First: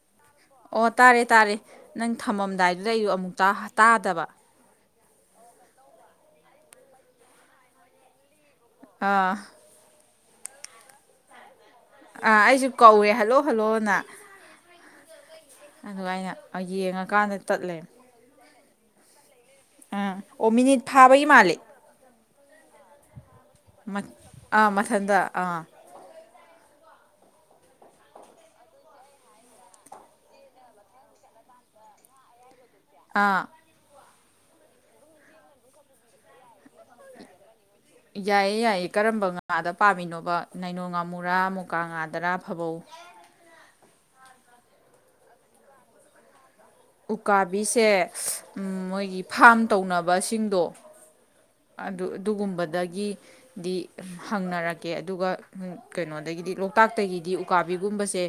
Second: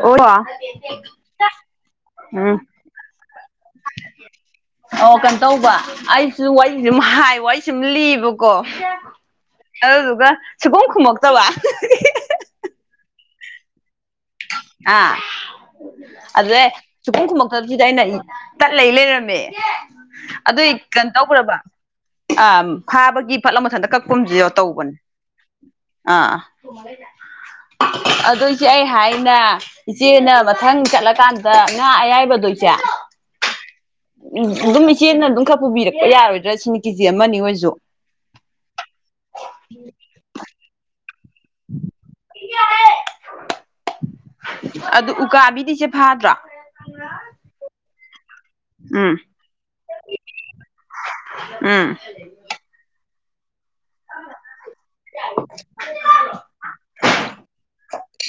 ꯑꯣ ꯑꯣ ꯇꯥꯔꯦ ꯇꯥꯔꯦ ꯅꯪ ꯎꯝ ꯊꯝꯃꯝꯗꯥꯏꯗꯨꯗ ꯑꯩꯖꯨ ꯑꯃꯨꯛ ꯇꯥ ꯇꯥꯗꯕ ꯑꯣ ꯀꯅꯣ ꯇꯧꯕ ꯑꯩꯁꯨ ꯋꯥꯔꯤꯁꯦ [unintelligible] ꯍꯥꯏ ꯋꯥꯔꯤ ꯁꯦ ꯁꯨꯝ ꯂꯤ ꯀꯣ ꯑꯥ ꯑꯗꯨꯗꯨꯒ ꯁꯨꯛꯈꯨꯝ ꯈꯨꯝꯃꯛꯇꯕ ꯑ ꯑꯩꯖꯨ ꯀꯧꯑꯦ ꯍꯜꯂꯣ ꯍꯜꯂꯣꯅ ꯑꯥ ꯑꯗꯨꯒ ꯑꯩꯅ ꯑꯗꯨꯗꯩ ꯁꯨꯈꯨꯝ ꯌꯦꯡꯉꯀꯥꯟꯗ ꯇꯠ ꯈꯨꯝꯃꯛꯇꯞꯖꯤꯗ ꯂꯩꯔꯝꯃꯦ ꯑꯩꯅ ꯇꯠꯂꯩ ꯂꯩꯔꯝꯃꯦ ꯑꯥ ꯑꯣ ꯑꯗꯨꯏ ꯃꯤꯅꯤꯠ ꯀꯩꯅꯣ ꯐꯥꯕꯒꯤ ꯃꯥꯜꯂꯤ ꯇꯧꯒ꯭ꯔꯕ ꯑꯥ ꯐꯥꯕꯒꯤ ꯐꯠꯂꯥꯎ ꯃꯊꯟꯗ ꯀꯛꯄꯝꯖꯨ [unintelligible] ꯑꯥ ꯇꯧꯕꯅꯦ ꯃꯊꯟꯗ ꯑꯥ ꯑꯥ ꯑꯗꫭ ꯏꯆꯦ ꯑꯩ ꯍꯥꯏ ꯅ ꯏꯆꯦꯅ ꯃꯊꯪ ꯆꯠꯂꯀꯥꯟꯗ ꯉꯥ ꯑꯌꯥꯏꯕꯗꯣ ꯏꯆꯦ ꯑꯥ ꯎꯝ ꯑꯗꯨꯝ ꯏꯆꯦꯅ ꯑꯗꯨꯝ ꯈꯔ ꯄꯨꯕꯤꯔꯛꯄ ꯌꯥꯔꯣꯏꯗ꯭ꯔ ꯁꯤꯅꯤ ꯀꯦꯖꯤ ꯑꯃꯅꯤ ꯑꯣꯏꯖꯨ ꯌꯥꯏꯌꯦ ꯌꯥꯏꯌꯦ ꯀꯔꯝꯕ ꯉꯥꯗ ꯄꯥꯝꯃꯤꯅꯣꯕ ꯅꯥꯏꯅꯣ ꯉꯥꯝ ꯃꯨꯔ ꯃꯨꯀꯥ ꯉꯥꯗꯔ ꯐꯥꯕꯧ ꯑꯗꯨ ꯎꯀꯥꯕꯤꯗꯤ ꯏꯆꯦ ꯐꯥꯗ꯭ꯔꫭ ꯎꯀꯥꯕꯤꯁꯦ ꯎꯝ ꯃꯣꯏꯒꯤ ꯐꯥꯝ ꯇꯧꯅꯕꯁꯤꯡꯗꯣ ꯎꯝ ꯑꯗꯨ ꯑꯗꯨꯒꯨꯝꯕꯗꯒꯤ ꯗꯤ ꯍꯪꯅꯔꯛꯀꯦ ꯑꯗꯨꯒ ꯀꯩꯅꯣꯗꯒꯤꯗꯤ ꯂꯣꯛꯇꯥꯛꯇꯒꯤꯗꯤ ꯎꯀꯥꯕꯤꯒꯨꯝꯕꯁꯦ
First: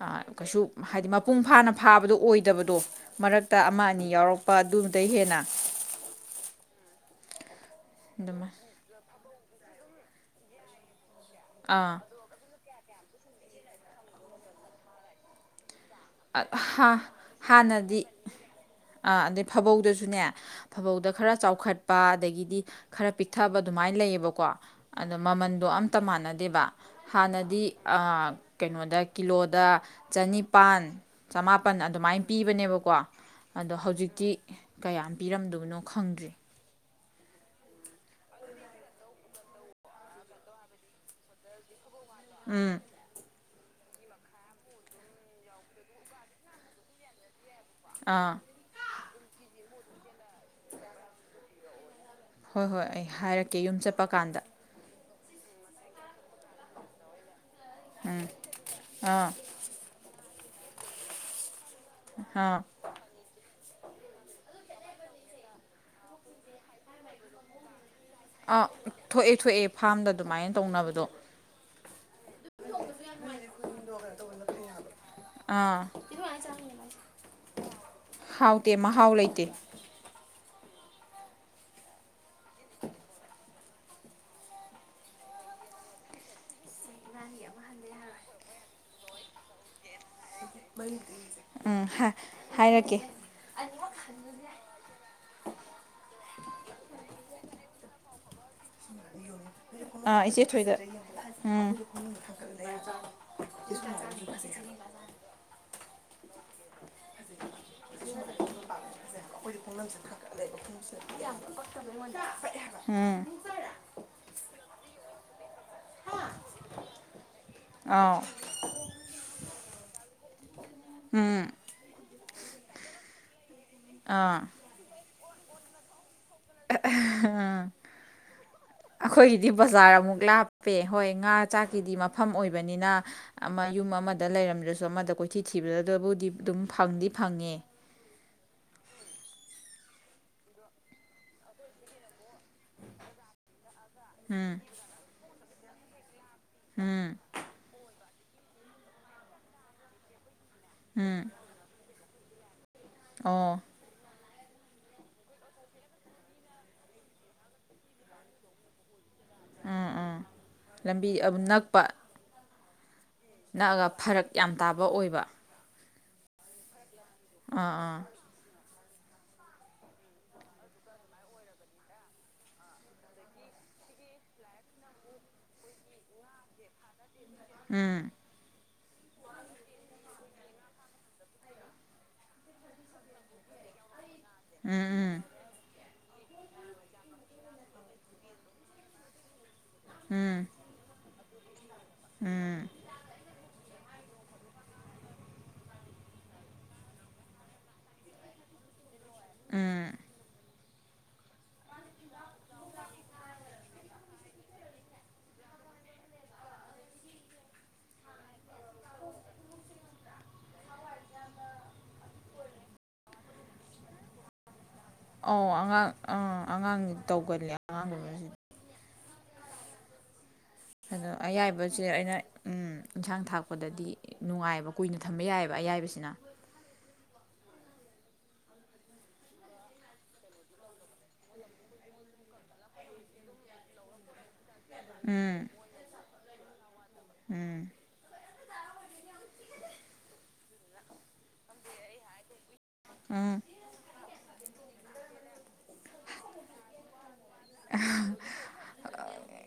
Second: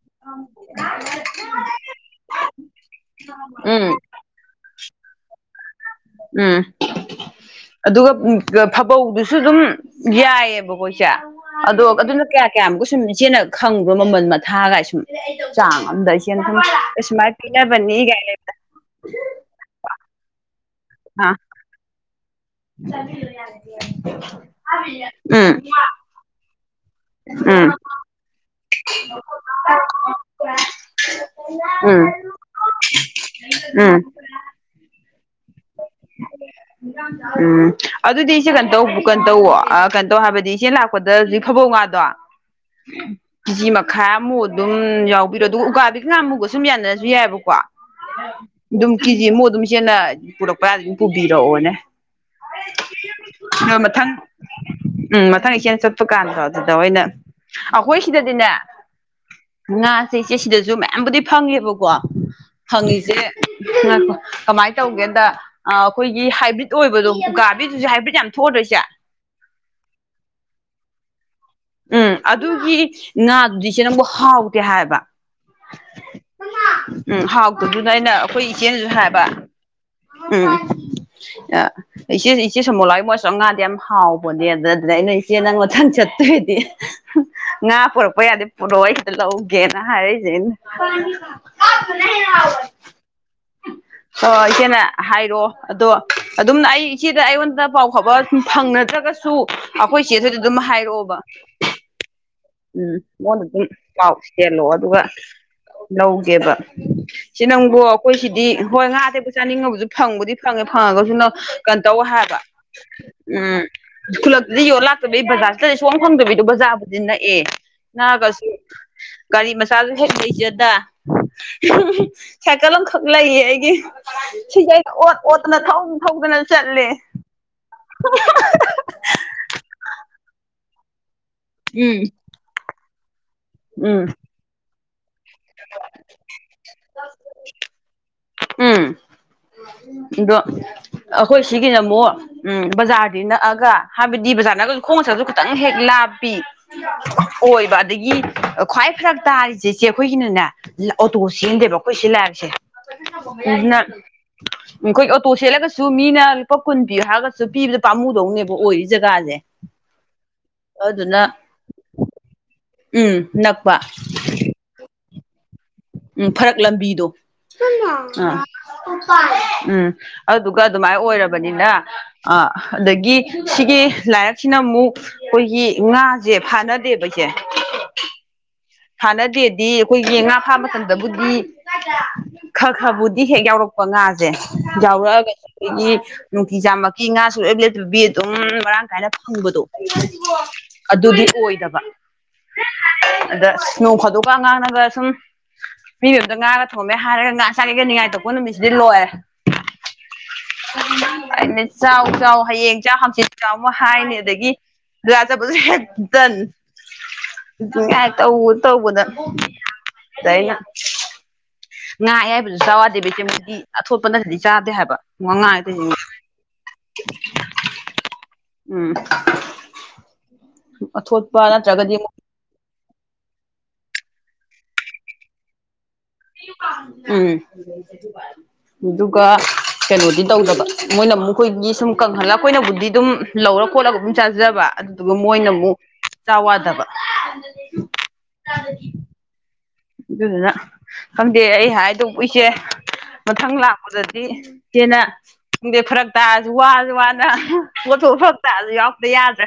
ꯑ ꯀꯩꯁꯨ ꯍꯥꯏꯗꯤ ꯃꯄꯨꯡ ꯐꯥꯅ ꯐꯥꯕꯗꯣ ꯑꯣꯏꯗꯕꯗꯣ ꯃꯔꯛꯇ ꯎꯝ ꯑꯃ ꯑꯅꯤ ꯌꯥꯎꯔꯛꯄ ꯑꯗꯨ ꯗꯩ ꯍꯦꯟꯅ ꯎꯝ ꯑꯗꯨꯒ ꯑꯗꯨꯃꯥꯏ ꯐꯥꯕꯧꯗꯨ ꯁꯨ ꯗꯨꯝ ꯌꯥꯏꯌꯦꯕꯀꯣ ꯏꯆꯦ ꯑꯗꯣ ꯑꯥ ꯑꯗꯨꯅ ꯀꯌꯥ ꯀꯌꯥꯃꯨꯛꯀꯁꯨꯝ ꯏꯆꯦꯅ ꯈꯪꯕ꯭ꯔꫭ ꯃꯃꯜ ꯃꯊꯥꯒꯥꯏ ꯁꯨꯝ ꯆꯥꯡ ꯑꯗꯨꯗ ꯏꯆꯦꯅ ꯁꯨꯝ ꯁꯨꯃꯥꯏꯅ ꯄꯤꯅꯕꯅꯤ ꯍꯥꯟꯅꯗꯤ ꯒꯥꯏ ꯁꯨꯅꯦ ꯐꯥꯕꯧꯗ ꯈꯔ ꯆꯥꯎꯈꯠꯄ ꯑꯗꯒꯤꯗꯤ ꯈꯔ ꯄꯤꯛꯊꯕ ꯑꯗꯨꯝꯃꯥꯏ ꯂꯩꯌꯦꯕꯀꯣ ꯑꯗ ꯎꯝ ꯃꯃꯟꯗꯣ ꯑꯝꯇ ꯃꯥꯟꯅꯗꯦꯕ ꯎꯝ ꯍꯥꯟꯅꯗꯤ ꯑ ꯀꯩꯅꯣꯗ ꯀꯤꯂꯣꯗ ꯆꯅꯤꯄꯥꯟ ꯆꯃꯥꯄꯟ ꯎꯝ ꯑꯗꯨꯝꯃꯥꯏ ꯄꯤꯕꯅꯦꯕꯀꯣ ꯑꯗꯣ ꯎꯝ ꯍꯧꯖꯤꯛꯇꯤ ꯀꯌꯥꯝ ꯄꯤꯔꯝ ꯗꯧꯕꯅꯣ ꯈꯪꯗ꯭ꯔꯤ ꯎꯝ ꯑꯗꯨꯗꯤ ꯏꯆꯦ ꯀꯩꯅꯣ [unintelligible] ꯀꯅꯣ ꯇꯧꯋꫭ ꯀꯅꯣ ꯇꯧ ꯍꯥꯏꯕꯗꯤ ꯏꯆꯦ ꯂꯥꯛꯄꯗ ꯍꯧꯖꯤꯛ ꯐꯥꯕꯧ ꯉꯥꯗꯣ ꯎꯝ ꯀꯦꯖꯤ ꯃꯈꯥꯃꯨꯛ ꯑꯗꯨꯝ ꯌꯥꯎꯕꯤꯔꯣ ꯑꯗꯨꯒ ꯎꯀꯥꯕꯤ ꯉꯥꯃꯨꯒꯁꯨꯝ ꯌꯥꯅꯔꯁꯨ ꯌꯥꯏꯌꯦꯕꯀꯣ ꯑꯥ ꯑꯗꯨꯝ ꯀꯦꯖꯤ ꯑꯃꯨꯛ ꯑꯗꯨꯝ ꯏꯆꯦꯅ ꯄꯨꯔꯛꯄ ꯌꯥꯔꯗꯤ ꯑꯗꯨꯝ ꯄꯨꯕꯤꯔꯛꯑꯣꯅꯦ ꯍꯣꯏ ꯍꯣꯏ ꯑꯩ ꯍꯥꯏꯔꯛꯀꯦ ꯑꯗꯣ ꯌꯨꯝ ꯆꯠꯄ ꯃꯊꯪ ꯀꯥꯟꯗ ꯎꯝ ꯃꯊꯪ ꯏꯆꯦꯅ ꯆꯠꯄ ꯀꯥꯟꯗꫭ ꯑꯗꯨꯗ ꯑꯣꯏꯅ ꯑꯈꯣꯏ ꯎꯝ ꯁꯤꯗꯗꯤꯅꯦ ꯑꯥ ꯉꯥꯁꯦ ꯏꯆꯦ ꯁꯤꯗꯁꯨ ꯃꯌꯥꯝꯕꯨꯗꯤ ꯐꯪꯉꯦꯕ ꯀꯣ ꯑꯥ ꯐꯪꯉꯤꯖꯦ ꯉꯥꯢꯈꯣ ꯀꯃꯥꯏ ꯇꯧꯒꯦꯗ ꯑꯥ ꯑꯈꯣꯏꯒꯤ ꯍꯥꯏꯕ꯭ꯔꯤꯠ ꯑꯣꯏꯕꯗꯣ ꯎꯀꯥꯚꯤꯁꯤꯖꯨ ꯍꯥꯏꯕ꯭ꯔꯤꯠ ꯌꯥꯝ ꯊꯣꯛꯑꯗ꯭ꯔꯣ ꯑꯥ ꯏꯆꯦ ꯊꯣꯛꯑꯦ ꯊꯣꯛꯑꯦ ꯐꯥꯔꯝꯗ ꯑꯗꯨꯃꯥꯏꯟ ꯇꯧꯅꯕꯗꯣ ꯎꯝ ꯑꯗꯨꯒꯤ ꯉꯥꯗꯨꯗꯤ ꯏꯆꯦ ꯅꯪꯕꯨ ꯍꯥꯎꯇꯦ ꯍꯥꯏꯕ ꯑꯥ ꯎꯝ ꯍꯥꯎꯇꯗꯨꯅ ꯑꯩꯅ ꯑꯈꯣꯏ ꯍꯥꯎꯇꯦ ꯏꯆꯦꯅꯖꯨ ꯃꯍꯥꯎ ꯍꯥꯏꯕ ꯂꯩꯇꯦ ꯎꯝ [inaudible] ꯑ ꯏꯆꯦ ꯏꯆꯦ ꯁꯣꯃꯣꯂꯥ ꯍꯣꯏ ꯃꯣꯏ ꯑꯁꯣꯝ ꯉꯥꯗꯤ ꯌꯥꯝ ꯍꯥꯎꯕꯅꯦ ꯑꯗ ꯑꯗꯨꯗ ꯑꯩꯅ ꯏꯆꯦ ꯅꯪ ꯃꯊꯪ ꯆꯠꯇꯨꯢ ꯗꯤ ꯉꯥ ꯄꯨꯔꯛꯄ ꯌꯥꯗꯤ ꯄꯨꯔꯛꯑꯣ ꯑꯩ ꯈꯤꯇ ꯂꯧꯒꯦꯅ ꯍꯥꯏꯔꯩ [unintelligible] ꯎꯝ ꯍꯥꯏꯔꯛꯀꯦ ꯑꯣ ꯏꯆꯦꯅ ꯍꯥꯏꯔꯛꯑꯣ ꯑꯗꯣ ꯑꯗꯨꯝ ꯑꯩ ꯏꯆꯦꯗ ꯑꯩꯉꯣꯟꯗ ꯄꯥꯎ ꯐꯥꯎꯕ ꯁꯨꯝ ꯐꯪꯅꯗ꯭ꯔꯒꯁ ꯁꯨ ꯑꯈꯣꯏ ꯑꯥ ꯆꯦꯊꯣꯏꯗ ꯏꯆꯦ ꯑꯗꯨꯝ ꯊꯣꯏꯗ ꯍꯥꯏꯔꯛꯑꯣꯕ ꯎꯝ ꯎꯝ ꯃꯉꯣꯟꯗ ꯑꯗꯨꯝ ꯄꯥꯎ ꯆꯦꯜꯛꯑꯣ ꯑꯗꯨꯒ ꯂꯧꯒꯦꯕ ꯏꯆꯦ ꯅꯪꯕꯨ ꯑꯩꯈꯣꯏ ꯁꯤꯗꯤ ꯍꯣꯏ ꯉꯥ ꯑꯇꯦꯛꯄ ꯆꯥꯅꯤꯡꯉꯕꯁꯨ ꯐꯪꯕꯨꯗꯤ ꯐꯪꯉꯦ ꯐꯪꯉꯒꯖꯨ ꯅ ꯀꯩꯟꯇꯧꯋꯦ ꯍꯥꯏ ꯕ ꯎꯝ ꯈꯨꯜꯂꯛꯇꯗꯤ ꯌꯣꯜ ꯂꯥꯛꯇꯕꯤ ꯕꯓꯥꯔ ꯆꯠꯇ꯭ꯔꯗꯤ ꯁꯨꯡꯐꯪ ꯐꯪꯗꯕꯤꯗꯣ ꯕꯓꯥꯔꯕꯨꯗꯤ ꯅꯛꯑꯦꯕ ꯑꯥꯎ ꯅꯛꯑꯒꯁꯨ ꯒꯥꯔꯤ ꯃꯆꯥꯖꯨ ꯍꯦꯛ ꯂꯩꯖꯗꯥ ꯎꯝ ꯁꯥꯏꯀꯜ ꯑꯝꯈꯛ ꯂꯩꯌꯦ ꯑꯩꯒꯤ ꯑꯥ ꯁꯤꯖꯦ ꯑꯩꯩꯅ ꯑꯣꯠ ꯑꯣꯠꯇꯅ ꯊꯧ ꯊꯧꯗꯅ ꯆꯠꯂꯦ [unintelligible] ꯑꯈꯣꯏꯒꯤꯗꯤ ꯕꯓꯥꯔ ꯑꯃꯨꯛ ꯂꯥꯞꯄꯦ ꯍꯣꯏ ꯉꯥ ꯆꯥꯛꯀꯤꯗꯤ ꯎꯝ ꯃꯐꯝ ꯑꯣꯏꯕꯅꯤꯅꯥ ꯑꯃ ꯌꯨꯝ ꯎꯝ ꯑꯃꯗ ꯂꯩꯔꯝꯗ꯭ꯔꯁꯨ ꯑꯃꯗ ꯀꯣꯏꯊꯤ ꯊꯤꯕꯗꯗꯕꯨꯗꯤ ꯑꯗꯨꯝ ꯐꯪꯗꯤ ꯐꯪꯉꯦ ꯎꯝ ꯑꯗꯣ ꯑꯈꯣꯏ ꯁꯤꯒꯤꯅ ꯑꯃꯨꯛ ꯎꯝ ꯕꯖꯥꯔꯗꯤ ꯅꯛꯑꯒ ꯍꯥꯏꯕꯗꯤ ꯎꯝ ꯕꯖꯥꯔꯅꯛꯑꯒꯖꯨ ꯈꯣꯡꯅ ꯆꯠꯂꯖꯨ ꯈꯇꯪ ꯍꯦꯛ ꯂꯥꯞꯄꯤ ꯎꯝ ꯑꯣꯏꯕ ꯑꯗꯒꯤ ꯈ꯭ꯋꯥꯏ ꯐꯔꯛ ꯇꯥꯔꯤꯖꯦ ꯏꯆꯦ ꯑꯈꯣꯏꯒꯤꯅꯅꯦ ꯂ ꯎꯝ ꯑꯣꯇꯣ ꯆꯦꯟꯗꯦꯕ ꯑꯈꯣꯏ ꯁꯤ ꯂꯥꯏꯔꯛꯁꯦ ꯑꯣ [unintelligible] ꯑꯈꯣꯏ ꯑꯣꯇꯣ ꯆꯦꯜꯂꯒꯁꯨ ꯃꯤꯅ ꯂꯨꯄꯥ ꯀꯨꯟ ꯄꯤꯌꯨ ꯍꯥꯏꯔꯒꯁꯨ ꯄꯤꯕꯗ ꯄꯥꯝꯃꯨꯗꯧꯅꯦꯕ ꯑꯣꯏꯔꯤꯖꯦ ꯒꯥꯖꯦ ꯎꯝ ꯎꯝ ꯂꯝꯕꯤ ꯑꯗꯨꯗꯨꯅ ꯅꯛꯄ ꯅꯛꯑꯒ ꯐꯔꯛ ꯌꯥꯝ ꯇꯥꯕ ꯑꯣꯏꯕ ꯎꯝ ꯐꯔꯛ ꯂꯝꯕꯤꯗꯣ ꯑꯥ ꯎꯝ ꯑꯗꯨꯒ ꯑꯗꯨꯃꯥꯏ ꯑꯣꯏꯔꯕꯅꯤꯅ ꯑ ꯑꯗꯒꯤ ꯁꯤꯒꯤ ꯂꯥꯏꯔꯛꯁꯤꯅ ꯑꯃꯨꯛ ꯑꯈꯣꯏꯒꯤ ꯉꯥꯖꯦ ꯐꯥꯅꯗꯦꯕ ꯏꯆꯦ ꯎꯝ ꯐꯥꯅꯗꯦꯗꯤ ꯑꯈꯣꯏꯒꯤ ꯉꯥ ꯐꯥ ꯃꯇꯝꯗꯕꯨꯗꯤ ꯈ ꯈꯕꯨꯗꯤ ꯍꯦꯛ ꯌꯥꯎꯔꯛꯄ ꯉꯥꯖ ꯖꯦ ꯎꯝ ꯌꯥꯎꯔꯛꯑꯒꯖꯨ ꯑꯈꯣꯏꯒꯤ ꯅꯨꯡꯇꯤꯖꯥꯃꯛꯀꯤ ꯉꯥ ꯁꯨꯡꯂꯦꯞ ꯂꯦꯞꯇꯕꯤ ꯑꯗꯨꯝ ꯃꯔꯥꯡ ꯀꯥꯏꯅ ꯐꯪꯕꯗꯣ ꯎꯝ ꯎꯝ [unintelligible] ꯑꯗꯨꯗꯤ ꯑꯣꯏꯗꯕ ꯎꯝ ꯑꯗ ꯅꯣꯡ ꯐꯥꯗꯣꯛꯀ ꯑꯉꯥꯡꯅꯒ ꯁꯨꯝ ꯃꯤ ꯃꯌꯨꯝꯗ ꯉꯥꯒ ꯊꯣꯡꯉꯝꯃꯦ ꯍꯥꯏꯔꯒ ꯉꯥ ꯆꯥꯒꯦꯒ ꯅꯤꯡꯉꯥꯏ ꯇꯧꯔꯛꯄ ꯅꯨꯃꯤꯠꯁꯤꯗꯤ ꯂꯣꯏꯔꯦ ꯎꯝ ꯑꯩꯅ ꯆꯥꯎ ꯆꯥꯎ ꯍꯌꯦꯡ ꯆꯥꯎ ꯍꯥꯡꯆꯤꯠ ꯆꯥꯎ ꯑꯃ ꯍꯥꯏꯅꯤ ꯑꯗꯒꯤ ꯕꯓꯥꯔ ꯆꯠꯄꯖꯨ ꯍꯦꯛ ꯇꯟ [unintelligible] ꯇꯧꯕꯗ ꯇꯧꯕꯗ ꯑꯗ ꯑꯩꯅ ꯉꯥ ꯑꯌꯥꯏꯕꯖꯨ ꯆꯥꯎ ꯌꯥꯗꯦ ꯕꯤꯇꯃꯤꯠꯀꯤ ꯑꯊꯣꯠꯄ ꯅꯇ꯭ꯔꯗꯤ ꯆꯥꯗꯦ ꯍꯥꯏꯕ ꯑꯧ ꯉꯥ ꯑꯉꯥꯡ ꯑꯥ ꯑꯉꯥꯡꯒꯤ ꯇꯧꯒꯜꯂꯤ ꯑꯉꯥꯡꯒꯨꯝꯕꯖꯤ ꯎꯝ ꯑꯗꯣ ꯑꯊꯣꯠꯄ ꯑꯌꯥꯏꯕꯁꯦ ꯅꯠꯇ꯭ꯔꯒꯗꯤ ꯑꯃꯨꯛ ꯑꯩꯅ ꯎꯝ ꯏꯟꯁꯥꯡ ꯊꯥꯛꯄꯗꯗꯤ ꯅꯨꯡꯉꯥꯏꯑꯕ ꯀꯨꯏꯅ ꯊꯝꯕ ꯌꯥꯏꯑꯕ ꯑꯌꯥꯏꯕꯁꯤꯅ ꯎꯝ ꯑꯗꯨꯒ ꯀꯩꯅꯣꯗꯤ ꯇꯧꯗꯕ ꯃꯣꯏꯅ ꯑꯃꯣꯏꯒꯤ ꯁꯨꯝ ꯀꯪꯍꯜꯂꯒ ꯑꯩꯈꯣꯏꯅꯕꯨꯗꯤ ꯑꯗꯨꯝ ꯂꯧꯔ ꯈꯣꯠꯂꯒ ꯑꯗꯨꯝ ꯆꯥꯖꯕ ꯑꯗꯨꯗꯨꯒ ꯎꯝ ꯃꯣꯏꯅ ꯑꯃꯨꯛ ꯆꯥ ꯋꯥꯗꯕ ꯎꯝ ꯑꯗꯨꯗꯨꯅ ꯈꯪꯗꯦ ꯑꯩ ꯍꯥꯏꯗꯧꯕ ꯏꯁꯦ ꯎꯝ ꯃꯊꯪ ꯂꯥꯛꯄꯗꯗꯤ ꯍꯦꯟꯅ ꯈꯪꯗꯦ ꯐꯔꯛ ꯇꯥꯔꯁꯨ ꯋꯥꯁꯨ ꯋꯥꯅ ꯄꯣꯠꯊꯣꯛ ꯐꯔꯛ ꯇꯥꯔꯁꯨ ꯌꯥꯎꯔꯛꯇ ꯌꯥꯗ꯭ꯔꯦ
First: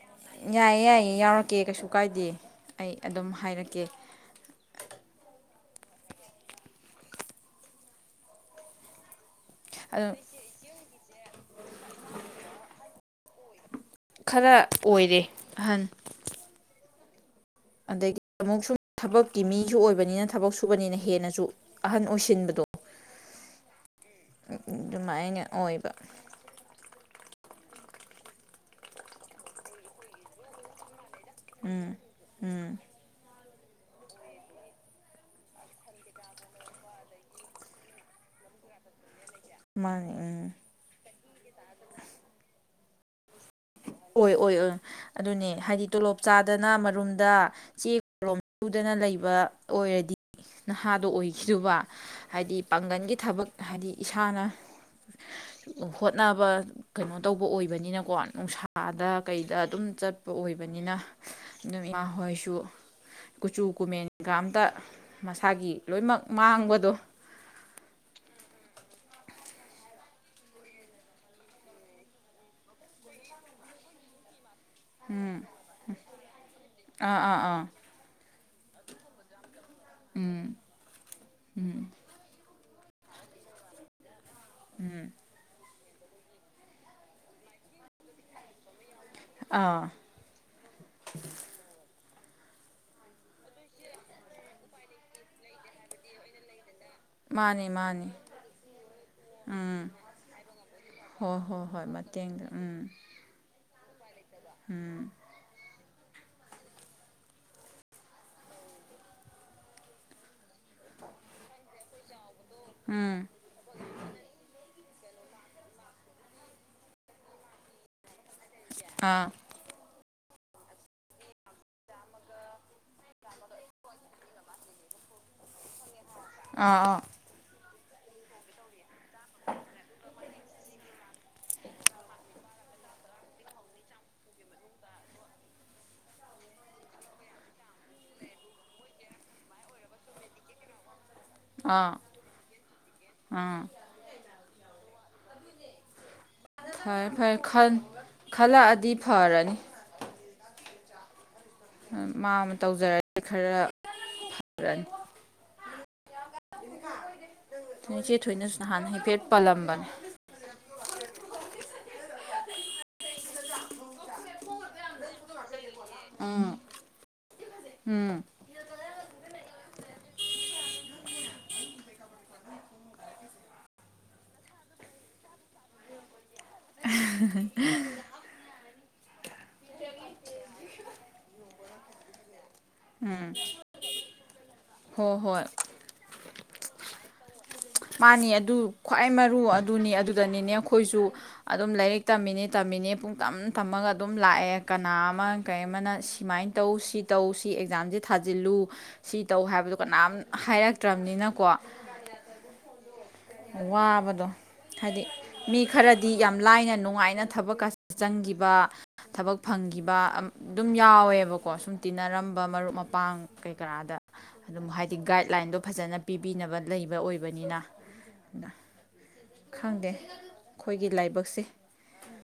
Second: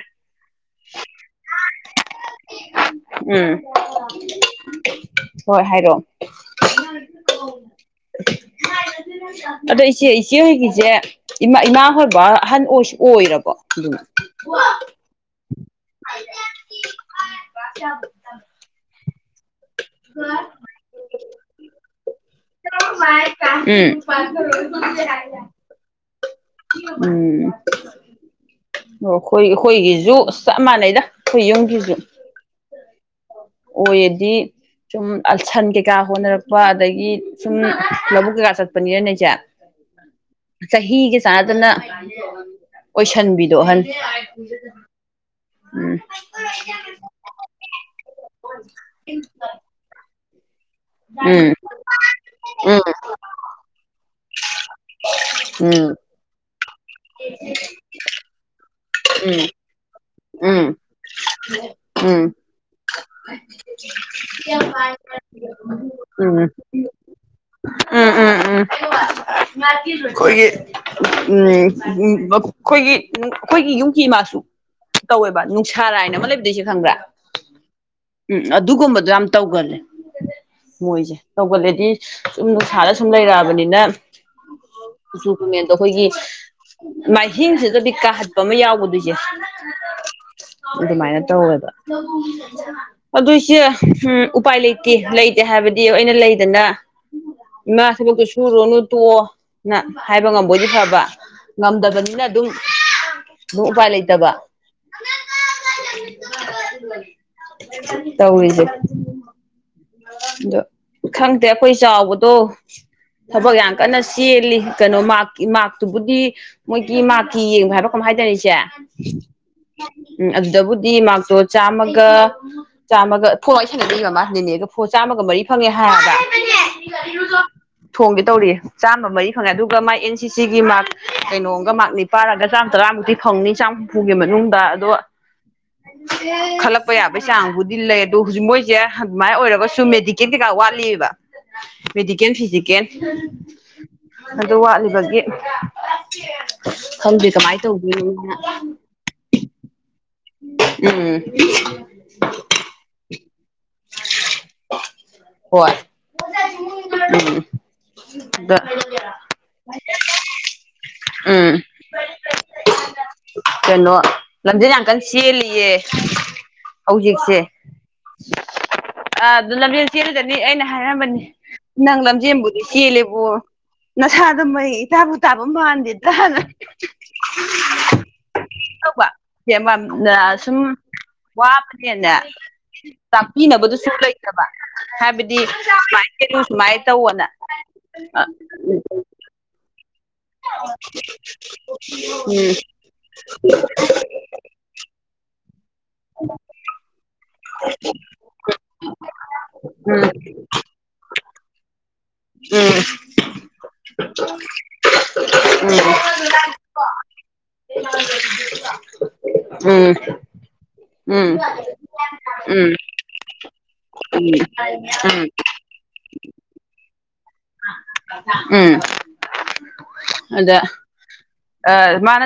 ꯌꯥꯏꯌꯦ ꯌꯥꯏꯌꯦ ꯌꯥꯎꯔꯛꯀꯦ ꯀꯩꯁꯨ ꯀꯥꯏꯗꯦ ꯑꯩ ꯑꯗꯨꯝ ꯎꯝ ꯍꯥꯏꯔꯛꯀꯦ ꯍꯣꯏ ꯍꯥꯏꯔꯣꯑꯣ ꯑꯗꯣ ꯏꯆꯦ ꯑꯗꯨꯝ ꯏꯆꯦ ꯍꯣꯏꯒꯤꯁꯦꯃꯥ ꯏꯃꯥ ꯍꯣꯏꯕ ꯑꯍꯟ ꯑꯣꯏꯁꯨ ꯑꯣꯏꯔꯕꯣ ꯑꯗꯨꯝ ꯈꯔ ꯑꯣꯏꯔꯦ ꯑꯍꯟ ꯑꯗꯒꯤ ꯑꯃꯨꯛ ꯁꯨꯝ ꯊꯕꯛꯀꯤ ꯃꯤꯁꯨ ꯑꯣꯏꯕꯅꯤꯅ ꯊꯕꯛ ꯁꯨꯕꯅꯤꯅ ꯍꯦꯟꯅꯁꯨ ꯑꯍꯟ ꯑꯣꯏꯁ ꯎꯝ ꯑꯗꯨꯃꯥꯏꯅ ꯑꯣꯏꯕ ꯎꯝ ꯑꯣ ꯑꯩꯈꯣꯏ ꯑꯩꯈꯣꯏꯒꯤꯁꯨ ꯆꯞ ꯃꯥꯟꯅꯩꯗ ꯑꯩꯈꯣꯏ ꯎꯝ ꯌꯨꯝꯒꯤꯁꯨ ꯎꯝ ꯑꯣꯏꯔꯗꯤ ꯁꯨꯝ ꯑꯜ ꯁꯟ ꯀꯩꯀꯥ ꯍꯣꯠꯅꯔꯛꯄ ꯑꯗꯒꯤ ꯁꯨꯝ ꯂꯧꯕꯨꯛ ꯀꯩꯀꯥ ꯆꯠꯄꯅꯤꯅ ꯏꯆꯦ ꯃꯥꯅꯤ ꯎꯝ ꯆꯍꯤꯒ ꯆꯥꯅꯗꯅ ꯑꯣꯏꯁꯤꯟꯕꯤꯗꯣ ꯑꯍꯟ ꯍꯣꯏ ꯑꯣꯏ ꯑꯣꯏ ꯑꯗꯨꯅꯦ ꯍꯥꯏꯗꯤ ꯎꯝ ꯇꯣꯂꯣꯞ ꯆꯥꯗꯅ ꯃꯔꯨꯝꯗ ꯆꯦ ꯁꯨꯗꯅ ꯂꯩꯕ ꯑꯣꯏꯔꯗꯤ ꯅꯍꯥꯗꯣ ꯎꯝ ꯑꯣꯏꯈꯤꯗꯨꯕ ꯍꯥꯏꯗꯤ ꯄꯥꯡꯒꯜꯒꯤ ꯊꯕꯛ ꯍꯥꯏꯗꯤ ꯏꯁꯥꯅ ꯎꯝ ꯍꯣꯠꯅꯕ ꯀꯩꯅꯣ ꯇꯧꯕ ꯑꯣꯏꯕꯅꯤꯅꯀꯣ ꯅꯨꯡꯁꯥꯗ ꯎꯝ ꯀꯩꯗ ꯑꯗꯨꯝ ꯆꯠ ꯎꯝ ꯑꯣꯏꯕꯅꯤꯅ ꯑꯗꯨꯅ ꯏꯃꯥ ꯎꯝ ꯎꯝ ꯍꯣꯏꯁꯨ ꯀꯨꯆꯨ ꯀꯨꯃꯦꯟꯒ ꯑꯃꯝꯇ ꯃꯁꯥꯒꯤ ꯂꯣꯏꯅꯃꯛ ꯎꯝ ꯃꯥꯡꯕꯗꯣ ꯎꯝ ꯎꯝ ꯎꯝ ꯑꯩꯈꯣꯏꯒꯤ ꯎꯝ ꯑꯩꯈꯣꯏꯒꯤ ꯑꯩꯈꯣꯏꯒꯤ ꯌꯨꯝꯒꯤ ꯏ ꯃꯥꯁꯨ ꯇꯧꯋꯦꯕ ꯅꯨꯡꯁꯥꯔꯥꯏ ꯍꯥꯏꯅ ꯑꯃ ꯂꯩꯕꯗꯣꯏ ꯏꯆꯦ ꯈꯪꯕ꯭ꯔꯥ ꯑꯥ ꯑꯥ ꯑꯥ ꯎꯝ ꯑꯗꯨꯒꯨꯝꯕꯗꯣ ꯌꯥꯝ ꯇꯧꯒꯜꯂꯦ ꯎꯝ ꯃꯣꯏꯁꯦ ꯇꯧꯒꯜꯂꯦꯗꯤ ꯁꯨꯝꯗ ꯅꯨꯡꯁꯥꯗ ꯁꯨꯝ ꯂꯩꯔꯛꯑꯕꯅꯤꯅ ꯀꯨꯆꯨ ꯀꯨꯃꯦꯟ ꯑꯣ ꯑꯩꯈꯣꯏꯒꯤ ꯃꯥꯏꯍꯤꯡꯁꯤꯗꯗꯤ ꯀꯥꯍꯠꯄ ꯑꯃ ꯌꯥꯎꯒꯗꯣ ꯏꯆꯦ ꯑꯥ ꯑꯗꯨꯃꯥꯏꯅ ꯇꯧꯋꯦꯕ ꯑꯗꯨ ꯏꯆꯦ ꯎꯝ ꯎꯄꯥꯏ ꯂꯩꯇꯦ ꯂꯩꯇꯦ ꯍꯥꯏꯕꯗꯤ ꯑꯩꯅ ꯂꯩꯗꯅ ꯃꯥꯅꯤ ꯏꯃꯥ ꯃꯥꯅꯤ ꯊꯕꯛꯇꯨ ꯁꯨꯔꯅꯨ ꯇꯣꯛꯑꯣꯅ ꯎꯝ ꯍꯥꯏꯕ ꯉꯝꯕꯣꯏꯗꯤ ꯐꯕ ꯉꯝꯗꯕ ꯃꯇꯦꯡ ꯎꯝ ꯑꯗꯣ ꯎꯄꯥꯥꯏ ꯂꯩꯇꯕ ꯎꯝ ꯇꯧꯔꯤꯁꯦ ꯑꯗꯣ ꯈꯪꯗꯦ ꯑꯩꯈꯣꯏ ꯆꯥꯎꯕꯗꯣ ꯎꯝ ꯊꯕꯛ ꯌꯥꯝ ꯀꯟꯅ ꯆꯦꯜꯂꯤ ꯀꯩꯅꯣ ꯃꯥꯔ ꯃꯥꯔꯛꯇꯨꯕꯨꯗꯤ ꯃꯣꯏꯒꯤ ꯃꯥꯔꯀꯤ ꯌꯦꯡꯕ ꯍꯥꯏꯕ ꯀꯩꯅꯣꯝꯍꯥꯏꯗꯥꯏꯅꯦ ꯆꯦ ꯑꯥ ꯎꯝ ꯑꯗꯨꯗꯕꯨꯗꯤ ꯃꯥꯛꯇꯣ ꯆꯥꯝꯃꯒ ꯆꯥꯝꯃꯒ ꯐꯣꯟ ꯋꯥꯔꯤ ꯁꯥꯟꯅꯔꯤ ꯃꯃꯥ ꯅꯦꯅꯦꯒ ꯐꯣ ꯆꯥꯝꯃꯒ ꯃꯔꯤ ꯐꯪꯉꯦ ꯍꯥꯏꯑꯦꯕ ꯑꯥ ꯑꯥ ꯊꯣꯡꯒꯦ ꯇꯧꯔꯤ ꯆꯥꯝꯃ ꯃꯔꯤ ꯐꯪꯉꯦ ꯑꯗꯨꯒ ꯃꯥꯥꯏ ꯑꯦꯟ ꯁꯤ ꯁꯤ ꯒꯤ ꯃꯥꯔꯛ ꯀꯩꯅꯣꯝꯒ ꯃꯥꯔꯛ ꯅꯤꯄꯥꯟ ꯑꯝꯒ ꯆꯥꯝꯇꯔꯥꯃꯨꯛꯇꯤ ꯐꯪꯅꯤ ꯆꯥꯝ ꯍꯨꯝꯐꯨꯒꯤ ꯃꯅꯨꯡꯗ ꯑꯗꯣ ꯈꯜꯂꯛꯄ ꯌꯥꯕꯩ ꯆꯥꯡꯕꯨꯗꯤ ꯂꯩ ꯑꯗꯣ ꯍꯨꯖꯤꯛ ꯃꯣꯏꯖꯦ ꯑꯗꯨꯃꯥꯏ ꯑꯣꯏꯔꯒꯁ ꯁꯨ ꯃꯦꯗꯤꯀꯦꯟ ꯀꯩꯀꯥ ꯋꯥꯠꯂꯤꯕ ꯑꯥ ꯃꯦꯗꯤꯀꯦꯟ ꯐꯤꯖꯤꯀꯦꯟ ꯑꯥ ꯑꯗꯨ ꯋꯥꯠꯂꯤꯕꯒꯤ ꯐꯔꯦ ꯈꯪꯗꯦ ꯐꯔꯦ ꯀꯃꯥꯏꯅ ꯈꯟ ꯇꯧꯗꯣꯏꯅꯣꯅ ꯈꯜꯂꯛꯑꯗꯤ ꯐꯔꯅꯤ ꯎꯝ ꯃꯥ ꯑꯝ ꯇꯧꯖꯔꯗꯤ ꯈꯔ ꯐꯔꯅꯤ ꯍꯣꯏ [inaudible] [unintelligible] ꯅ ꯏꯆꯦ ꯗ ꯊꯣꯏꯅꯁꯨ ꯅꯍꯥꯟꯅ ꯍꯥꯏꯐꯦꯠ ꯄꯜꯂꯝꯕꯅꯦ ꯎꯝ ꯀꯅꯣ ꯂꯝꯖꯦꯟ ꯌꯥꯝ ꯀꯟ ꯆꯦꯜꯂꯤꯌꯦ ꯎꯝ ꯍꯧꯖꯤꯛꯁꯦ ꯎꯝ ꯑꯗꯨ ꯂꯝꯖꯦꯟ [unintelligible] ꯑꯩꯅ ꯍꯥꯏꯔꯝꯕꯅꯤ ꯅꯪ ꯂꯝꯖꯦꯟꯕꯨꯗꯤ ꯆꯦꯜꯂꯦꯕꯣ ꯅꯁꯥꯗꯣ ꯃꯌꯦꯡ ꯏꯇꯥꯥꯕꯨ ꯇꯥꯕ ꯃꯥꯟꯗꯦꯗꯅ [unintelligible] ꯁꯨꯝ ꯋꯥꯕꯅꯦꯅ ꯇꯥꯛꯄꯤꯅꯕꯗꯨꯁꯨ ꯂꯩꯇꯕ ꯍꯣꯏ ꯍꯥꯏꯕꯗꯤ ꯍꯣꯏ ꯁꯨꯃꯥꯏ ꯆꯦꯜꯂꯨ ꯁꯨꯃꯥꯏ ꯇꯧꯅ ꯑꯅ ꯃꯥꯅꯦ ꯑꯗꯨ ꯈ꯭ꯋꯥꯏ ꯃꯔꯨ ꯑꯗꯨꯅꯦ ꯑꯗꯨ ꯗꯨꯗꯅꯤꯅꯦ ꯑꯈꯣꯏꯁꯨ ꯑꯗꯨꯝ ꯂꯥꯏꯔꯤꯛ ꯇꯝꯃꯤꯅꯦ ꯎꯝ ꯇꯝꯃꯤꯅꯦ ꯄꯨꯡ ꯇꯝ ꯇꯝꯃꯒ ꯑꯗꯨꯝ ꯂꯥꯛꯑꯦ ꯀꯅꯥ ꯑꯃ ꯀꯩ ꯑꯃꯅ ꯁꯤꯃꯥꯏꯟ ꯇꯧ ꯁꯤ ꯇꯧ ꯁꯤ ꯑꯦꯛꯖꯥꯝꯖꯤ ꯊꯥꯖꯤꯜꯂꯨ ꯁꯤ ꯇꯧ ꯍꯥꯏꯕꯗꯣ ꯀꯅꯥꯝ ꯎꯝ ꯍ ꯍꯥꯏꯔꯛꯇ꯭ꯔꯝꯅꯤꯅꯀꯣ ꯎꯝ ꯋꯥꯕꯗꯣ ꯍꯥꯏꯗꯤ ꯃꯤ ꯈꯔꯗꯤ ꯌꯥꯝ ꯂꯥꯏꯅ ꯅꯨꯡꯉꯥꯏꯅ ꯊꯕꯛꯀꯁꯦ ꯆꯪꯒꯤꯕ ꯊꯕꯛ ꯐꯪꯒꯤꯕ ꯑꯝ ꯗꯨꯝ ꯎꯝ ꯎꯝ ꯎꯝ ꯌꯥꯎꯋꯦꯕꯀꯣ ꯁꯨꯝ ꯇꯤꯟꯅꯔꯝꯕ ꯃꯔꯨꯞ ꯃꯄꯥꯡ ꯀꯩꯀ꯭ꯔꯥꯗ ꯎꯝ ꯑꯗꯨꯝ ꯍꯥꯏꯗꯤ ꯎꯝ ꯎꯝ ꯒꯥ꯭ꯏꯗꯂꯥ꯭ꯏꯟꯗꯣ ꯐꯖꯅ ꯄꯤꯕꯤꯅꯕ ꯂꯩꯕ ꯑꯣꯏꯕꯅꯤꯅ ꯎꯝ ꯈꯪꯗꯦ ꯑꯗ ꯑꯩꯈꯣꯏꯒꯤ ꯂꯥꯏꯕꯛꯁꯦ ꯑ ꯃꯥꯅ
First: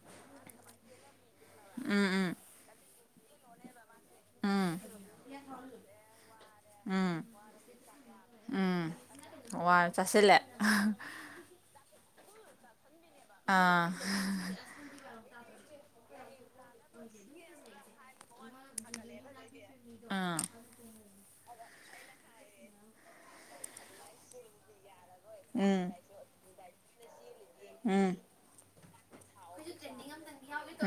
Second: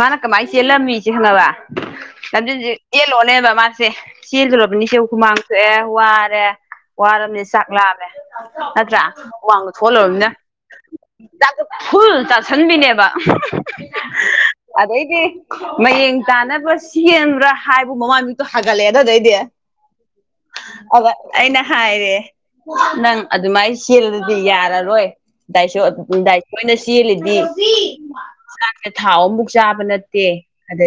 ꯃꯥꯅ ꯀꯃꯥꯏ ꯆꯦꯜꯂꯝꯃꯤ ꯆ ꯏꯪꯉꯥꯕ ꯎꯝ ꯎꯝ ꯂꯝꯖꯦꯟꯖꯦ ꯆꯦꯜꯂꯣꯅꯦꯕ ꯃꯥꯁ ꯁꯦ ꯎꯝ ꯆꯦꯜꯂꯨꯔꯕꯅꯤ ꯁꯦ ꯈꯨꯨꯃꯥꯡ ꯊꯣꯛꯑꯦ ꯋꯥꯔꯦ ꯎꯝ ꯋꯥꯔꯕꯅꯤ ꯆꯥꯛ ꯂꯥꯝꯃꯦ ꯎꯝ ꯅꯠꯇ꯭ꯔꯥ ꯍꯨꯃꯥꯡꯗꯣ ꯍꯋꯥꯏ ꯊꯣꯛꯍꯜꯂꯨ꯭ꯔꯝꯅꯤꯅ ꯆꯥꯁꯤꯜꯂꯦ ꯆꯥꯛ ꯇꯣ ꯐꯨꯜ ꯆꯥꯁꯟꯕꯤꯅꯦꯕ ꯑꯥ ꯑꯗꯩꯗꯤ ꯃꯌꯦꯡ ꯇꯥꯅꯕ ꯁꯦꯝꯕ꯭ꯔꯥ ꯍꯥꯏꯕ ꯕꯨ ꯃꯃꯥꯏ ꯃꯤꯇꯣ ꯍꯥꯒꯠꯂꯛꯑꯦꯗꯣ ꯗꯩꯗꯤ ꯑꯥ ꯑꯗ ꯑꯩꯅ ꯍꯥꯏꯔꯦ ꯅꯪ ꯑꯗꯨꯃꯥꯏ ꯆꯦꯜꯂꯗꯤ ꯌꯥꯔꯔꯣꯏ ꯎꯝ [unintelligible] ꯆꯦꯜꯂꯤꯗꯤ ꯎꯝ ꯊꯥꯎ ꯑꯝꯕꯨꯛ ꯆꯥꯕ ꯅꯠꯇꯦ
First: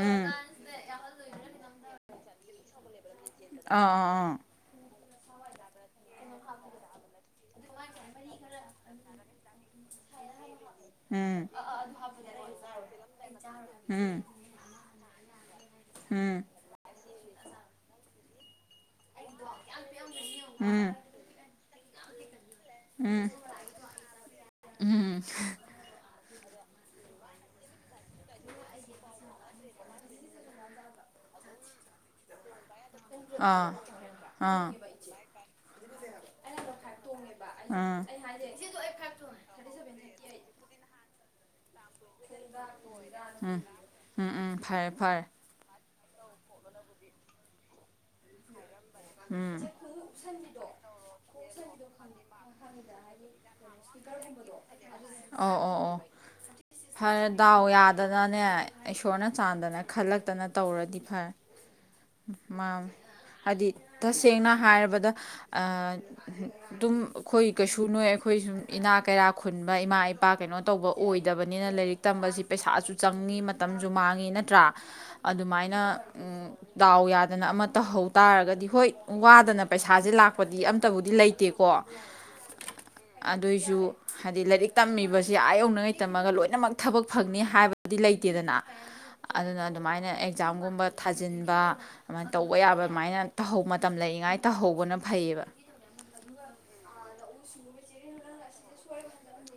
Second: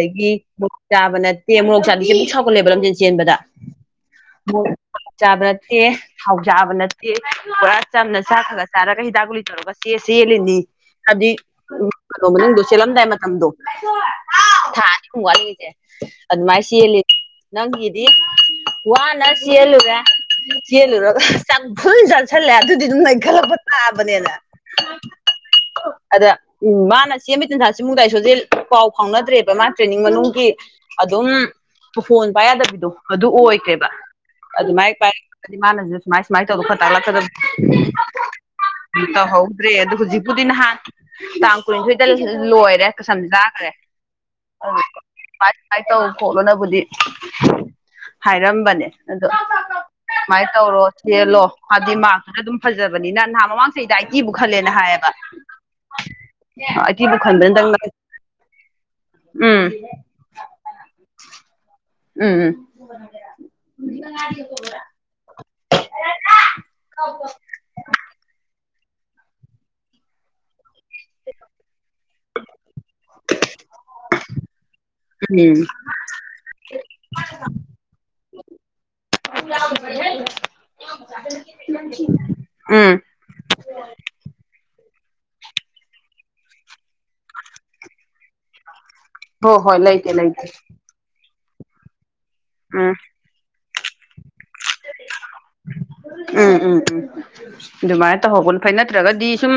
ꯎꯝ ꯃꯣꯔꯣꯛ ꯆꯥꯕ ꯅꯠꯇꯦ ꯃꯣꯔꯣꯛ ꯆꯥꯗꯤꯗꯤ ꯁꯧꯎꯒꯠꯂꯦꯕ ꯂꯝꯖꯦꯟ ꯆꯦ ꯕꯗ ꯑꯥ ꯑꯥ ꯑꯥ ꯃꯣꯛ ꯆꯥꯕ ꯅꯠꯇꯦ ꯊꯥꯎ ꯆꯥꯕ ꯅꯠ ꯆꯦ ꯄꯨꯔꯥ ꯆꯝꯅ ꯆꯥꯛ ꯈ꯭ꯔ ꯈ꯭ꯔ ꯆꯥꯔꯒ ꯍꯤꯗꯥꯛ ꯒꯨꯂꯤ ꯇꯧꯔꯒ ꯆꯦ ꯆꯦꯜꯂꯤꯅꯤ ꯍꯥꯏꯕꯗꯤ ꯎꯝ ꯀꯅꯣ ꯃꯅꯨꯡꯗꯣ ꯆꯦꯜꯂꯝꯗꯥꯏ ꯃꯇꯝꯗꯣ ꯎꯝ ꯊꯥ ꯑꯅꯤ ꯍꯨꯝ ꯋꯥꯠꯂꯤꯁꯦ ꯎꯝ ꯑꯗꯨꯃꯥꯏ ꯆꯦꯂꯤ ꯅꯪꯒꯤꯗꯤ ꯋꯥꯅ ꯆꯦꯂꯨꯔꯦ ꯎꯝ ꯆꯦꯂꯨꯔꯒ ꯆꯥꯛ ꯐꯨꯜ ꯆꯥ ꯁꯜꯂꯦ ꯑꯗꯨꯗꯤ ꯗꯨꯝ ꯎꯝ ꯅꯣꯏꯈꯠꯂꯛꯄ ꯇꯥꯕꯅꯦꯕ ꯎꯝ ꯑꯗ ꯎꯝ ꯃꯥꯅ ꯆꯦꯟꯕꯩ ꯇꯟꯖꯥꯁꯤꯃꯨꯛ ꯗꯥꯏꯁꯣꯁꯦ ꯄꯥꯎ ꯐꯥꯎꯅꯗ꯭ꯔꯦꯕ ꯃꯥ ꯇ꯭ꯔꯦꯅꯤꯡ ꯃꯅꯨꯡꯒꯤ ꯑꯗꯨꯝ ꯐꯣꯟ ꯄꯥꯏꯅꯗꯕꯤꯗꯣ ꯑꯗꯨ ꯑꯥ ꯑꯣꯏꯒ꯭ꯔꯦꯕ ꯑꯥ ꯑꯗꯨꯃꯥꯏ ꯄꯥꯏꯒꯗꯤ ꯃꯥꯅꯁꯨ ꯁꯨꯃꯥꯏ ꯁꯨꯃꯥꯏ ꯎꯝ [unintelligible] ꯇꯧꯍꯧꯗ꯭ꯔꯦ ꯑꯗꯨ ꯍꯨꯖꯤꯛꯄꯨꯗꯤ ꯅꯍꯥꯟ ꯇꯥꯎ ꯀꯨꯟꯅꯤꯊꯣꯏꯗ ꯁꯤꯗ ꯂꯣꯏꯔꯦ ꯀꯁꯝ ꯎꯝ ꯆꯥꯒ꯭ꯔꯦ ꯎꯝ ꯎꯝ ꯐꯔꯦ ꯐꯔꯦ ꯁꯨꯃꯥꯏꯟ ꯁꯨꯃꯥꯏꯟ ꯇꯧ ꯈꯣꯠꯂꯣꯅꯕꯨꯗꯤ ꯍꯥꯏꯔꯝꯕꯅꯦ ꯑꯗꯣ ꯎꯝ ꯁꯨꯃꯥꯏ ꯇꯧꯔꯣ ꯂꯣ ꯍꯥꯗꯤ ꯃꯥꯔꯛꯇꯨꯅ ꯗꯨꯝ ꯐꯖꯕꯅꯤꯅ ꯅ ꯃꯃꯥꯡ ꯆꯍꯤꯗ ꯑꯩꯇꯤꯕꯨꯛ ꯈꯜꯂꯦꯅ ꯍꯥꯏꯌꯦꯕ ꯑꯣ ꯑꯣ ꯑꯣ ꯑꯩꯠꯇꯤꯕꯨ ꯐꯔꯦ ꯗꯥꯎ ꯈꯟꯕꯅ ꯅꯪ ꯌꯥꯗꯅꯅꯦ ꯏꯁꯣꯔꯅ ꯎꯝ ꯆꯥꯟꯗꯅ ꯈꯜꯂꯛꯇꯅ ꯇꯧꯔꯗꯤ ꯐ꯭ꯔꯦ ꯎꯝ ꯍꯥꯏꯗꯤ ꯇꯁꯦꯡꯅ ꯍꯥꯏꯔꯕꯗ ꯑꯥ ꯗꯨꯝ ꯈꯣꯏ ꯀꯩꯁꯨ ꯅꯣꯏ ꯑꯩꯈꯣꯏ ꯁꯨꯝ ꯏꯅꯥ ꯀꯩꯔꯥꯛ ꯈꯨꯟꯕ ꯏꯃꯥ ꯏꯄꯥ ꯀꯩꯅꯣ ꯇꯧꯕ ꯑꯣꯏꯗꯕꯅꯤꯅ ꯂꯩꯏꯔꯤꯛ ꯇꯝꯕꯁꯤ ꯄꯩꯁꯥꯁꯨ ꯆꯪꯉꯤ ꯃꯇꯝꯁꯨ ꯃꯥꯡꯉꯤ ꯅꯠꯇ꯭ꯔꯥ ꯎꯝ ꯑꯗꯨꯃꯥꯏ ꯑꯩꯅ ꯎꯝ ꯗꯥꯎ ꯌꯥꯗꯅ ꯑꯃ ꯇꯍꯧ ꯇꯥꯔꯒꯗꯤ ꯍꯣꯏ ꯋꯥꯗꯅ ꯄꯩꯁꯥꯁꯦ ꯂꯥꯛꯄꯗꯤ ꯑꯝꯇꯕꯨꯗꯤ ꯂꯩꯇꯦꯀꯣ ꯎꯝ ꯑꯗꯨꯏꯁꯨ ꯍꯥꯏꯗꯤ ꯂꯏꯔꯤꯛ ꯇꯝꯃꯤ ꯕꯁꯤ ꯑꯥ ꯌꯧꯅꯉꯩ ꯇꯝꯃꯒ ꯂꯣꯏꯅꯃꯛ ꯊꯕꯛ ꯐꯪꯅꯤ ꯍꯥꯏꯕꯗꯤ ꯂꯩꯇꯦꯗꯅ ꯍꯣꯏ ꯑꯗꯨꯅ ꯍꯣꯏ ꯑꯗꯨꯃꯥꯏꯅ ꯂꯩꯇꯦ ꯂꯩꯇꯦ ꯑꯦꯛꯖꯥꯝꯒꯨꯝꯕ ꯊꯥꯖꯤꯟꯕ ꯑꯃꯥꯏ ꯇꯧꯕ ꯌꯥꯕ ꯎꯝ ꯑꯃꯥꯏꯅ ꯇꯍꯧ ꯃꯇꯝ ꯂꯩꯔꯤꯉꯥꯏ ꯇꯍꯧꯕꯅ ꯐꯩꯌꯦꯕ ꯎꯝ ꯎꯝ ꯎꯝ ꯑꯗꯨꯃꯥꯏ ꯇꯧꯍꯧꯕꯅ ꯐꯩ ꯅꯠꯇ꯭ꯔꯒꯗꯤ ꯁꯨꯝ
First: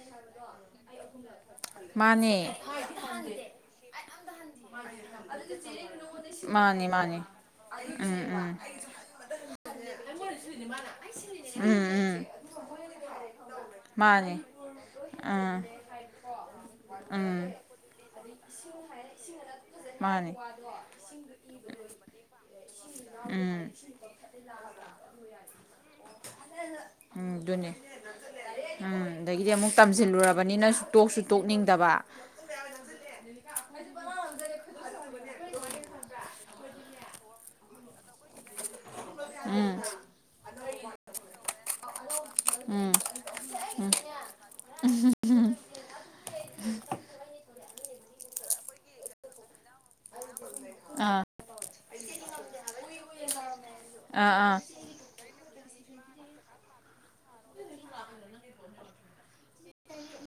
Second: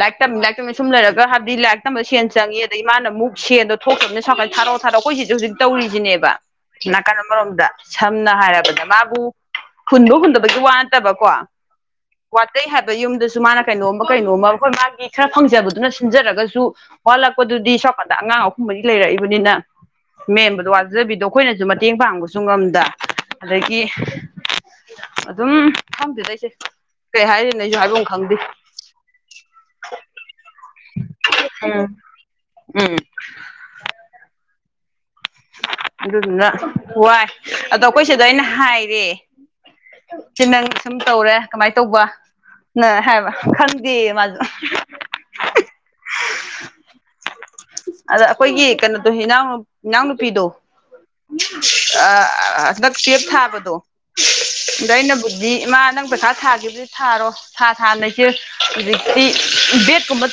ꯂꯥꯏꯔꯤꯛ ꯇꯝ ꯂꯥꯏꯔꯤꯛ ꯇꯝꯃꯤ ꯁꯨꯝ ꯂꯩꯔꯒ ꯍꯥꯏ ꯗꯤ ꯂꯥꯏꯛ ꯇꯝꯕ ꯁꯦꯟ ꯃꯥꯅꯦ ꯆꯪꯉꯤ ꯑꯗꯩ ꯏꯃꯥꯅꯃꯨꯛ ꯁꯦꯟꯗꯣ ꯊꯣꯛꯇ꯭ꯔꯝꯅꯤꯅ ꯁꯣꯝꯀꯟ ꯊꯥꯔꯣ ꯊꯥꯔꯣ ꯈꯣꯏꯖꯤꯁꯨ ꯍꯧꯖꯤꯛ ꯇꯧꯔꯤꯁꯤꯅꯦꯕ ꯃꯥꯅꯦ ꯃꯥ ꯀꯟ ꯑꯃꯔꯣꯝꯗ ꯁꯝꯅ ꯍꯥꯏꯔꯕꯗ ꯃꯥꯕꯨ ꯍꯨꯟꯕ ꯍꯨꯟꯗꯕꯒꯤ ꯋꯥ ꯅꯠꯇꯕꯀꯣ ꯎꯝ ꯎꯝ ꯋꯥꯇꯩꯩ ꯍꯥꯏꯕ ꯌꯨꯝꯗꯁꯨ ꯃꯥꯅ ꯀꯩꯅꯣꯝꯃ ꯃꯥꯅꯦ ꯀꯩꯅꯣꯝꯃ ꯈꯣꯏ ꯃꯥꯒꯤ ꯈꯔ ꯎꯝ ꯐꯪꯖꯕꯗꯨꯅ ꯁꯤꯟꯖꯔꯒꯁꯨ ꯎꯝ ꯋꯥꯠꯂꯛꯄꯗꯨꯗꯤ ꯁꯣꯀꯟꯗ ꯑꯉꯥꯡ ꯑꯍꯨꯝ ꯃꯔꯤ ꯂꯩꯔꯛꯏꯕꯅꯤꯅ ꯃꯥꯅꯦ ꯃꯦꯟꯕꯗꯣ ꯋꯥꯖꯕꯤꯗꯣ ꯑꯈꯣꯏꯅꯁꯨ ꯃꯇ ꯇꯦꯡ ꯄꯥꯡꯕꯁꯨ ꯉꯝꯗ ꯎꯝ ꯑꯗꯒꯤ ꯑꯗꯨꯝ ꯈꯪꯗꯦꯗ ꯏꯆꯦ ꯀꯩ ꯎꯝ ꯍꯥꯏꯗꯣꯏꯅꯣ ꯑꯗꯨꯅꯦ ꯑꯩꯁꯨ ꯍꯥꯏꯕꯝ ꯈꯪꯗꯦ ꯎꯝ ꯑꯗꯒꯤꯗꯤ ꯃꯨꯛ ꯇꯝꯖꯤꯜꯂꯨꯔꯕꯅꯤꯅ ꯇꯣꯛꯁꯨ ꯇꯣꯛꯅꯤꯡꯗꯕ ꯎꯝ ꯎꯝ ꯑꯗꯨꯗꯨꯅ ꯋꯥꯏ ꯑꯗꯣ ꯑꯈꯣꯏ ꯁꯤꯗ ꯑꯩꯅ ꯍꯥꯏꯔꯦ ꯎꯝ [unintelligible] ꯇꯧꯔꯦ ꯀꯃꯥꯏ ꯇꯧꯕ ꯅ ꯎꯝ ꯍꯥꯏꯕ ꯈꯪꯗꯦꯌꯦ ꯃꯥꯖꯨ [inaudible] ꯑꯗꫭ ꯑꯈꯣꯏꯒꯤ ꯀꯩꯅꯣꯗꯣ ꯍꯤꯅꯥꯎ ꯏꯅꯥꯎꯅꯨꯄꯤꯗꯣ ꯑꯥ ꯑꯑꯥ ꯍꯟꯗꯛ ꯇꯨꯏꯋꯦꯞ ꯊꯥꯕꯗꯣ ꯑꯥ ꯑꯥ ꯑꯗ ꯑꯩꯅꯕꯨ ꯗꯤ ꯏꯃꯥ ꯅꯪ ꯄꯩꯈꯥ ꯊꯥꯒꯦꯁꯨ ꯊꯥꯔꯣ ꯊꯥ ꯊꯥꯅꯖꯨ ꯍꯧꯖꯤꯛꯇꯤ ꯕꯦꯠꯀꯨꯝꯕ ꯇꯥ